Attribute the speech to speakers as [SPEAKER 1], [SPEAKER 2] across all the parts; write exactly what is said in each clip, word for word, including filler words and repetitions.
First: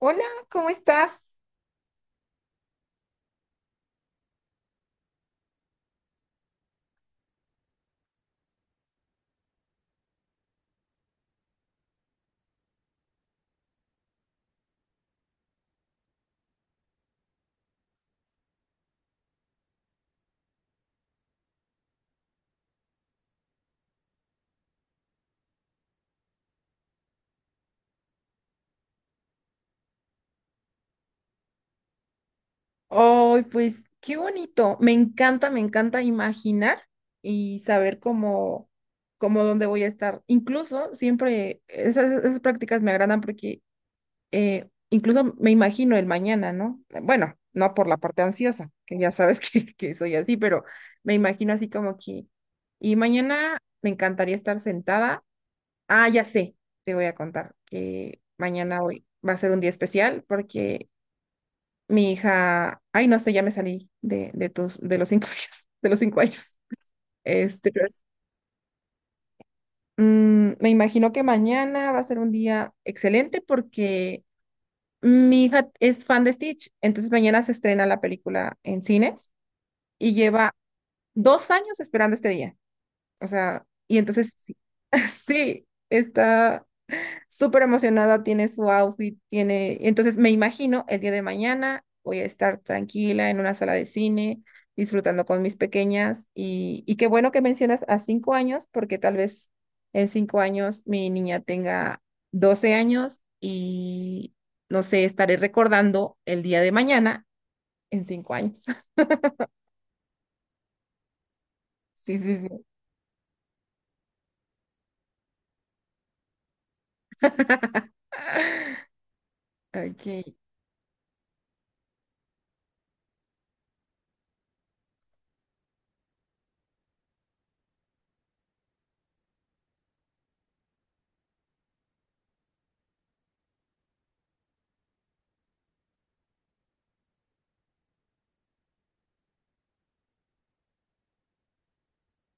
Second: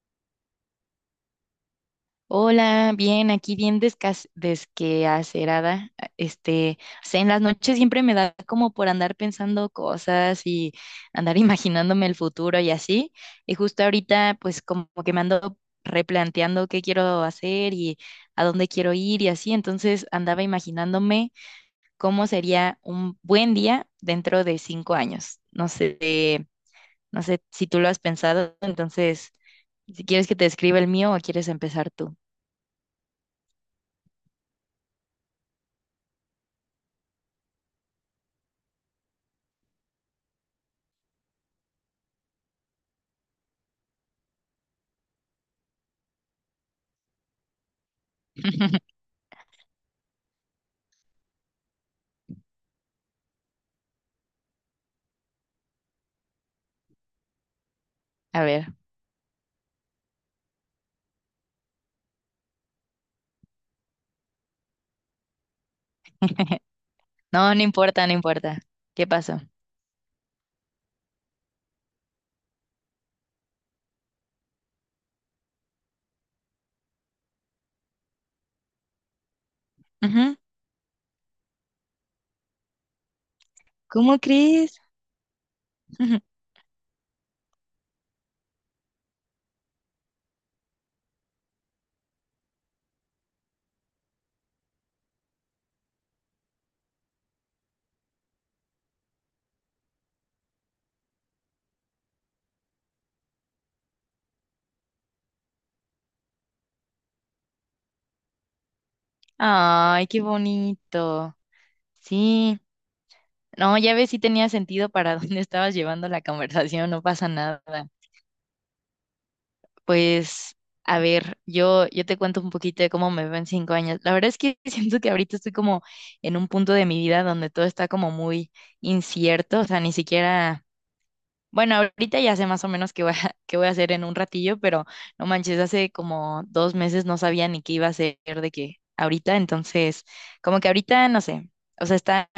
[SPEAKER 1] Hola, ¿cómo estás?
[SPEAKER 2] Hola, bien, aquí bien descas- desqueacerada. a- Este, o sea, en las noches siempre me da como por andar pensando cosas y andar imaginándome el futuro y así. Y justo ahorita, pues como que me ando replanteando qué quiero hacer y a dónde quiero ir y así. Entonces andaba imaginándome cómo sería un buen día dentro de cinco años. No sé, no sé si tú lo has pensado, entonces, si quieres que te escriba el mío o quieres empezar tú.
[SPEAKER 1] Ay, pues qué bonito. Me encanta, me encanta imaginar y saber cómo, cómo dónde voy a estar. Incluso siempre esas, esas prácticas me agradan porque eh, incluso me imagino el mañana, ¿no? Bueno, no por la parte ansiosa, que ya sabes que, que soy así, pero me imagino así como que. Y mañana me encantaría estar sentada. Ah, ya sé, te voy a contar que
[SPEAKER 2] A ver.
[SPEAKER 1] mañana hoy va a ser un día especial porque mi hija, ay, no sé, ya me salí de, de tus, de los cinco días, de los cinco años.
[SPEAKER 2] No, no
[SPEAKER 1] Este, pero es-
[SPEAKER 2] importa, no importa. ¿Qué pasó?
[SPEAKER 1] mm, me imagino que mañana va a ser un día excelente porque mi hija es fan de Stitch, entonces mañana se estrena la película en cines y
[SPEAKER 2] Ujú.
[SPEAKER 1] lleva dos años esperando este día. O sea, y
[SPEAKER 2] ¿Cómo
[SPEAKER 1] entonces sí,
[SPEAKER 2] crees?
[SPEAKER 1] sí,
[SPEAKER 2] Ujú.
[SPEAKER 1] está súper emocionada, tiene su outfit, tiene, entonces me imagino el día de mañana voy a estar tranquila en una sala de cine, disfrutando con mis pequeñas y, y qué bueno que mencionas a cinco años, porque tal vez en cinco años mi niña tenga doce años y no sé, estaré recordando el día de mañana en cinco años.
[SPEAKER 2] Ay, qué bonito.
[SPEAKER 1] Sí, sí,
[SPEAKER 2] Sí.
[SPEAKER 1] sí.
[SPEAKER 2] No, ya ves si tenía sentido para dónde estabas llevando la conversación, no pasa nada.
[SPEAKER 1] Ok.
[SPEAKER 2] Pues, a ver, yo, yo te cuento un poquito de cómo me veo en cinco años. La verdad es que siento que ahorita estoy como en un punto de mi vida donde todo está como muy incierto, o sea, ni siquiera. Bueno, ahorita ya sé más o menos qué voy a, qué voy a hacer en un ratillo, pero no manches, hace como dos meses no sabía ni qué iba a hacer de qué ahorita, entonces, como que ahorita no sé, o sea, está,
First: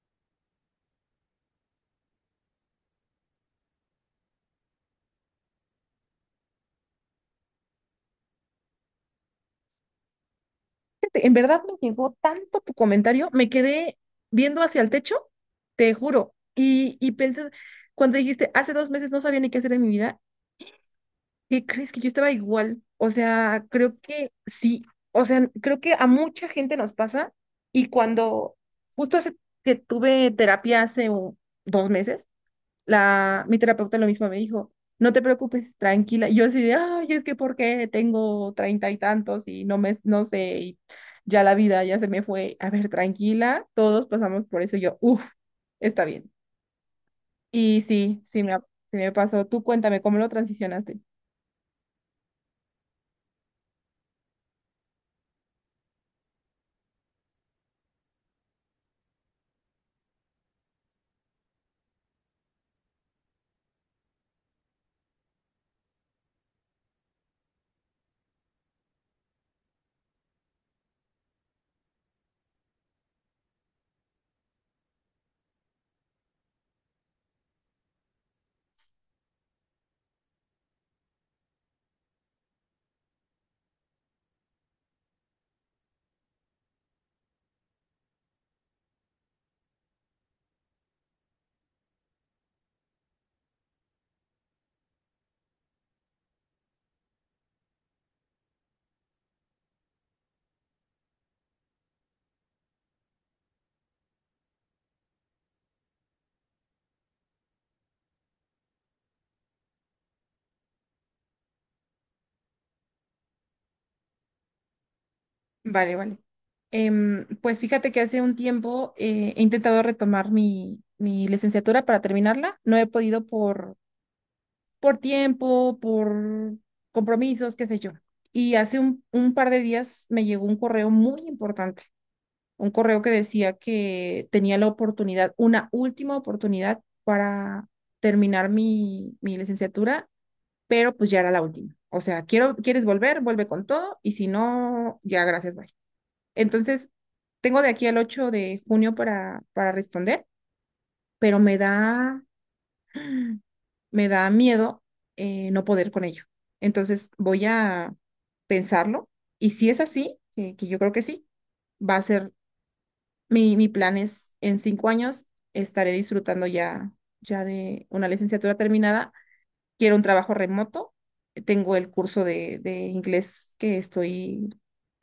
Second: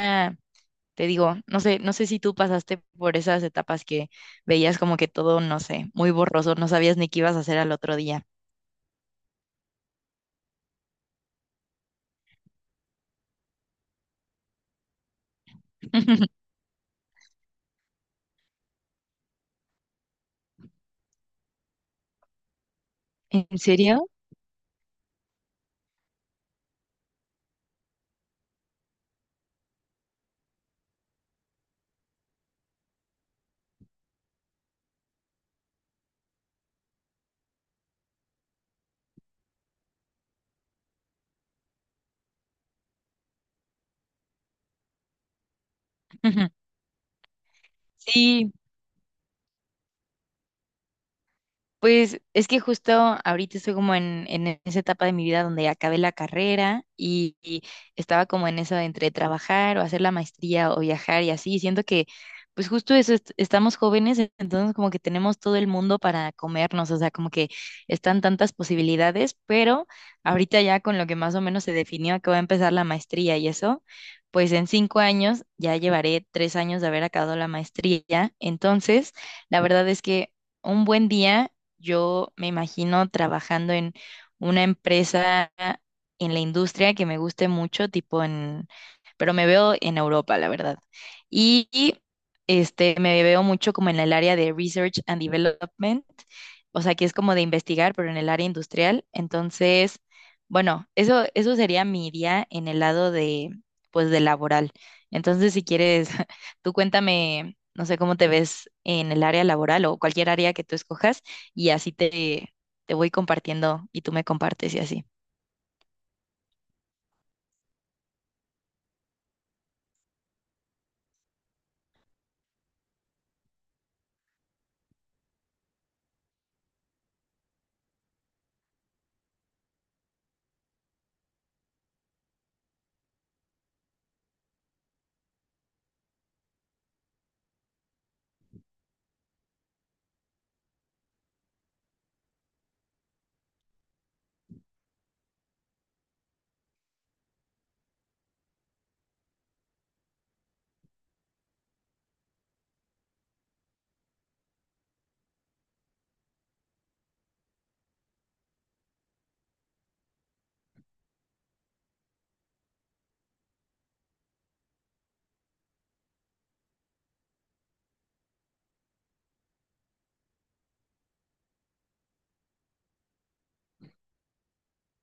[SPEAKER 2] te digo, no sé, no sé si tú pasaste por esas etapas que veías como que todo, no sé, muy borroso, no sabías ni qué ibas a hacer al otro día.
[SPEAKER 1] En verdad me llegó tanto tu comentario, me quedé viendo hacia el techo, te juro, y, y pensé, cuando dijiste, hace dos meses no sabía ni qué hacer en mi vida, ¿qué crees que yo estaba igual? O
[SPEAKER 2] ¿En
[SPEAKER 1] sea, creo
[SPEAKER 2] serio?
[SPEAKER 1] que sí, o sea, creo que a mucha gente nos pasa y cuando justo hace que tuve terapia hace un- dos meses, la, mi terapeuta lo mismo me dijo, no te preocupes, tranquila. Y yo así de, ay, es que por qué tengo treinta y tantos y no me, no sé, y ya la vida ya se me fue. A ver, tranquila, todos pasamos por eso. Y yo, uff, está bien. Y sí, sí me,
[SPEAKER 2] Sí.
[SPEAKER 1] ha- sí me pasó. Tú cuéntame, ¿cómo lo transicionaste?
[SPEAKER 2] Pues es que justo ahorita estoy como en, en e-, esa etapa de mi vida donde acabé la carrera y, y estaba como en eso de entre trabajar o hacer la maestría o viajar y así. Siento que, pues justo eso, est- estamos jóvenes, e- entonces como que tenemos todo el mundo para comernos, o sea, como que están tantas posibilidades, pero ahorita ya con lo que más o menos se definió que voy a empezar la maestría y eso, pues en cinco años ya llevaré tres años de haber acabado la maestría. Entonces, la verdad es que un buen día. Yo me imagino trabajando en una empresa en la industria que me guste mucho, tipo en, pero me veo en Europa, la verdad. Y y, este me veo mucho como en el área de research and development, o sea, que es como de investigar, pero en el área industrial. Entonces, bueno, eso eso sería mi día en el lado de, pues, de laboral. Entonces, si quieres, tú cuéntame, no sé cómo te ves en el área laboral o cualquier área que tú escojas y así te, te voy compartiendo y tú me compartes y así.
[SPEAKER 1] Vale, vale. Em, pues fíjate que hace un tiempo eh, he intentado retomar mi, mi licenciatura para terminarla. No he podido por por tiempo, por compromisos, qué sé yo. Y hace un, un par de días me llegó un correo muy importante, un correo que decía que tenía la oportunidad, una última oportunidad para terminar mi, mi licenciatura, pero pues ya era la última. O sea, quiero, quieres volver, vuelve con todo y si no, ya gracias, bye. Entonces, tengo de aquí al ocho de junio para, para responder, pero me da me da miedo eh, no poder con ello. Entonces voy a pensarlo y si es así, que, que yo creo que sí, va a ser mi, mi plan es en cinco años estaré disfrutando ya, ya de una licenciatura terminada. Quiero un trabajo remoto. Tengo el curso de, de inglés que estoy,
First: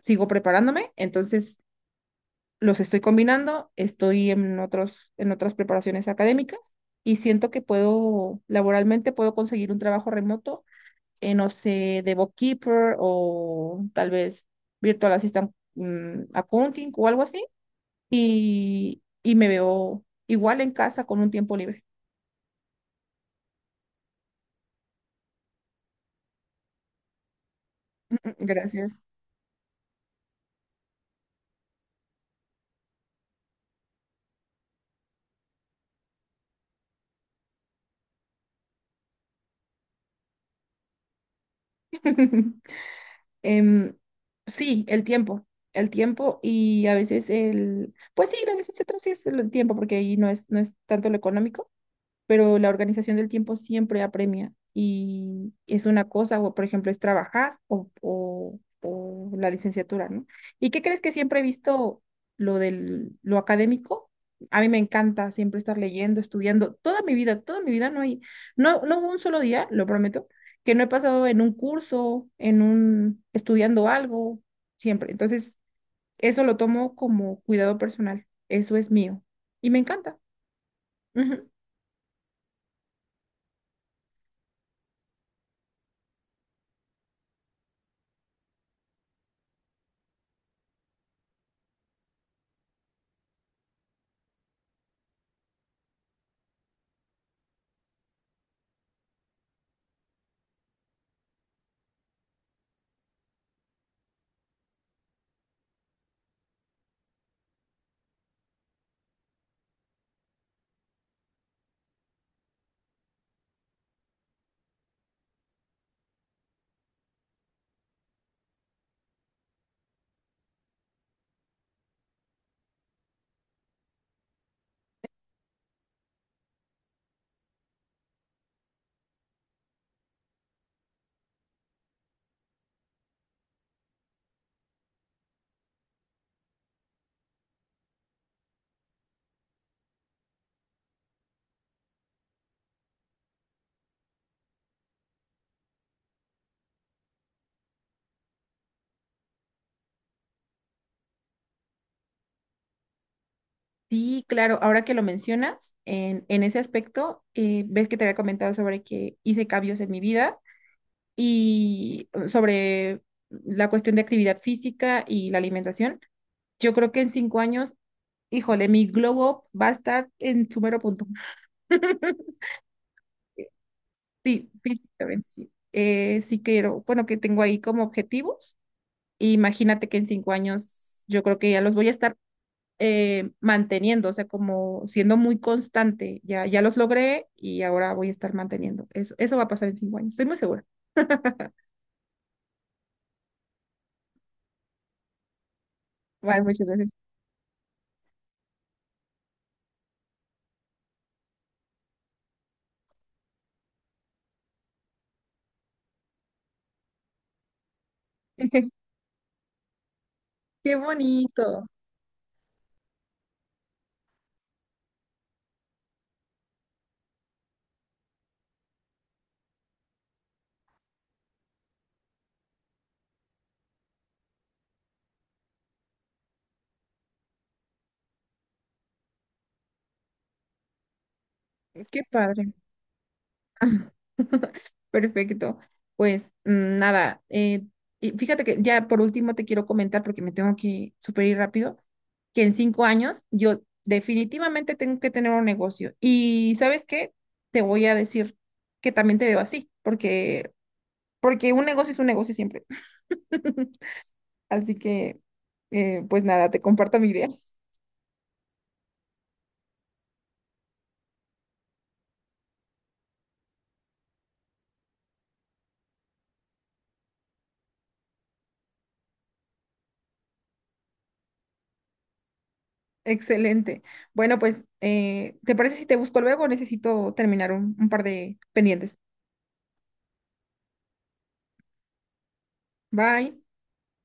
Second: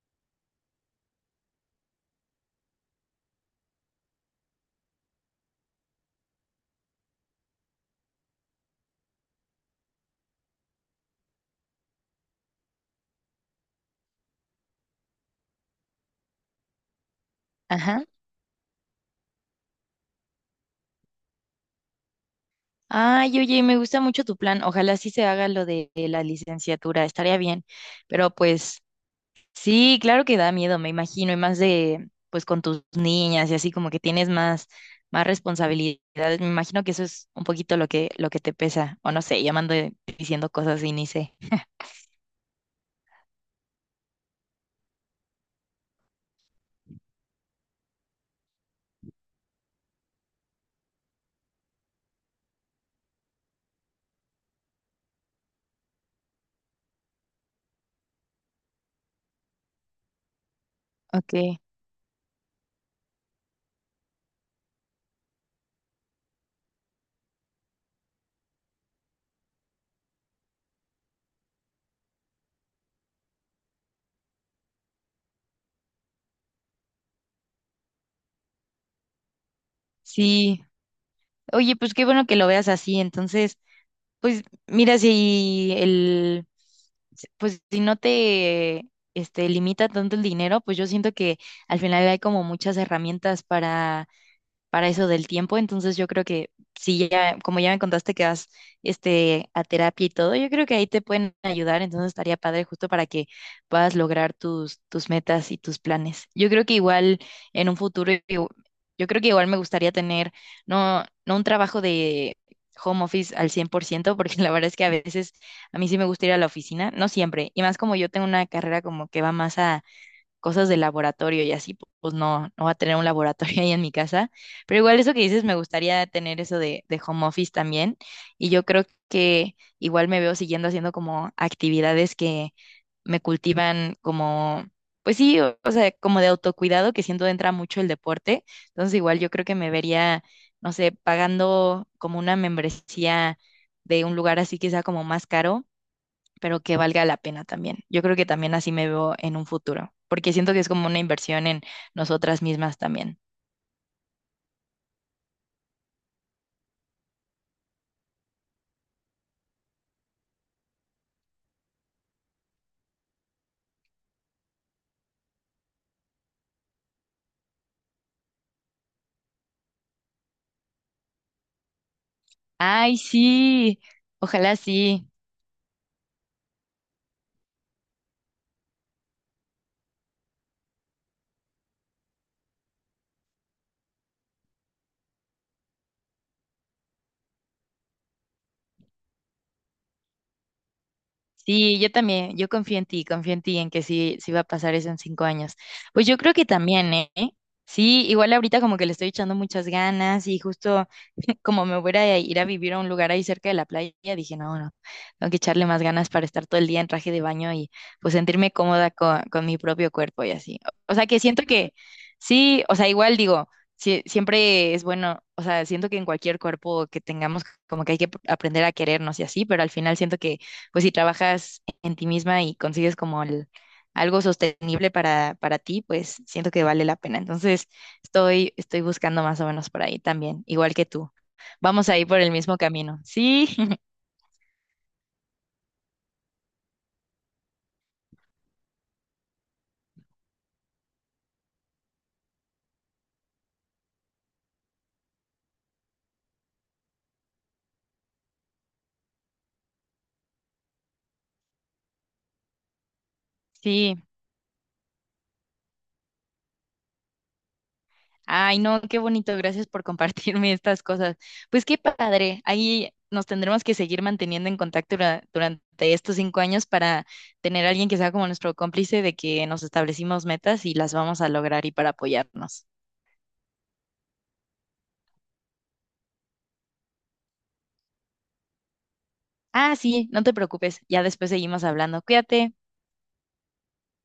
[SPEAKER 1] sigo preparándome. Entonces, los estoy combinando, estoy en otros, en otras preparaciones académicas y siento que puedo, laboralmente puedo conseguir un trabajo remoto, eh, no sé, de bookkeeper o tal vez virtual assistant mm, accounting o algo así.
[SPEAKER 2] Ajá.
[SPEAKER 1] Y, y me veo igual en casa con un tiempo libre.
[SPEAKER 2] Ay, oye, me gusta mucho tu plan. Ojalá sí se haga lo de la licenciatura, estaría bien. Pero pues
[SPEAKER 1] Gracias.
[SPEAKER 2] sí, claro que da miedo, me imagino, y más de, pues con tus niñas y así como que tienes más, más responsabilidades. Me imagino que eso es un poquito lo que, lo que te pesa, o no sé, llamando diciendo cosas y ni sé.
[SPEAKER 1] Em, sí, el tiempo. El tiempo y a veces el, pues sí, la necesidad sí es el tiempo, porque ahí no es, no es tanto lo económico pero la organización del tiempo siempre apremia y es una cosa, o por ejemplo, es trabajar o, o- o la licenciatura, ¿no? ¿Y qué crees que
[SPEAKER 2] Ok,
[SPEAKER 1] siempre he visto lo del, lo académico? A mí me encanta siempre estar leyendo, estudiando, toda mi vida, toda mi vida no hay, no, no hubo un solo día, lo prometo, que no he pasado en un curso, en un, estudiando algo, siempre. Entonces, eso lo tomo como cuidado personal, eso es mío y me encanta.
[SPEAKER 2] sí.
[SPEAKER 1] Ujú.
[SPEAKER 2] Oye, pues qué bueno que lo veas así. Entonces, pues mira, si el, pues si no te este, limita tanto el dinero, pues yo siento que al final hay como muchas herramientas para para eso del tiempo. Entonces yo creo que si ya, como ya me contaste que vas, este, a terapia y todo, yo creo que ahí te pueden ayudar. Entonces estaría padre justo para que puedas lograr tus, tus metas y tus planes. Yo creo que igual en un futuro, yo, yo creo que igual me gustaría tener, no, no un trabajo de home office al cien por ciento, porque la verdad es que a veces a mí sí me gusta ir a la oficina, no siempre, y más como yo tengo una carrera como que va más cosas de laboratorio y así, pues no, no voy a tener un laboratorio ahí en mi casa. Pero igual eso que dices, me gustaría tener eso de, de home office también. Y yo creo que igual me veo siguiendo haciendo como actividades que me cultivan como, pues sí, o, o sea, como de autocuidado, que siento entra mucho el deporte. Entonces igual yo creo que me vería, no sé, pagando como una membresía de un lugar así que sea como más caro pero que valga la pena también. Yo creo que también así me veo en un futuro, porque siento que es como una inversión en nosotras mismas también.
[SPEAKER 1] Sí, claro, ahora que lo mencionas, en, en ese aspecto, eh, ves que te había comentado sobre que hice cambios en mi vida y eh, sobre la cuestión de actividad física y la alimentación. Yo creo que en cinco años, híjole, mi glow up va a estar en su mero punto.
[SPEAKER 2] Ay, sí,
[SPEAKER 1] Sí,
[SPEAKER 2] ojalá sí.
[SPEAKER 1] físicamente sí. Eh, sí quiero, bueno, que tengo ahí como objetivos. Imagínate que en cinco años yo creo que ya los voy a estar eh, manteniendo, o sea, como siendo muy constante. Ya, ya los logré y ahora voy a estar manteniendo. Eso, eso va a pasar en cinco años, estoy muy segura.
[SPEAKER 2] Sí, yo también, yo confío en ti, confío en ti, en que sí, sí va a pasar eso en cinco años. Pues yo creo
[SPEAKER 1] Ay,
[SPEAKER 2] que
[SPEAKER 1] muchas gracias.
[SPEAKER 2] también, ¿eh? Sí, igual ahorita como que le estoy echando muchas ganas y justo, como me voy a ir a vivir a un lugar ahí cerca de la playa, dije, no, no, tengo que echarle más ganas para estar todo el día en traje de baño y pues sentirme cómoda con, con mi propio cuerpo y así.
[SPEAKER 1] Qué
[SPEAKER 2] O sea, que siento
[SPEAKER 1] bonito,
[SPEAKER 2] que sí, o sea, igual digo, sí, siempre es bueno, o sea, siento que en cualquier cuerpo que tengamos, como que hay que aprender a querernos y así, pero al final siento que pues si trabajas en ti misma y consigues como el algo sostenible para, para ti, pues siento que vale la pena. Entonces, estoy, estoy buscando más o menos por ahí también, igual que tú. Vamos a
[SPEAKER 1] qué
[SPEAKER 2] ir por el
[SPEAKER 1] padre.
[SPEAKER 2] mismo camino. Sí,
[SPEAKER 1] Perfecto. Pues mm, nada, eh, y fíjate que ya por último te quiero comentar, porque me tengo que super ir rápido, que en cinco años yo definitivamente tengo que tener un negocio. Y ¿sabes qué? Te voy a decir que también te veo así, porque porque un negocio es un negocio siempre.
[SPEAKER 2] sí.
[SPEAKER 1] Así que, eh, pues nada, te comparto mi idea.
[SPEAKER 2] Ay, no, qué bonito. Gracias por compartirme estas cosas. Pues qué padre. Ahí nos tendremos que seguir manteniendo en contacto dura- durante estos cinco años para tener a alguien que sea como nuestro cómplice de que nos establecimos metas y las vamos a lograr y para apoyarnos.
[SPEAKER 1] Excelente. Bueno, pues, eh, ¿te parece si te busco luego? Necesito terminar un un par de pendientes.
[SPEAKER 2] Ah, sí, no te preocupes. Ya después seguimos hablando. Cuídate.
[SPEAKER 1] Bye.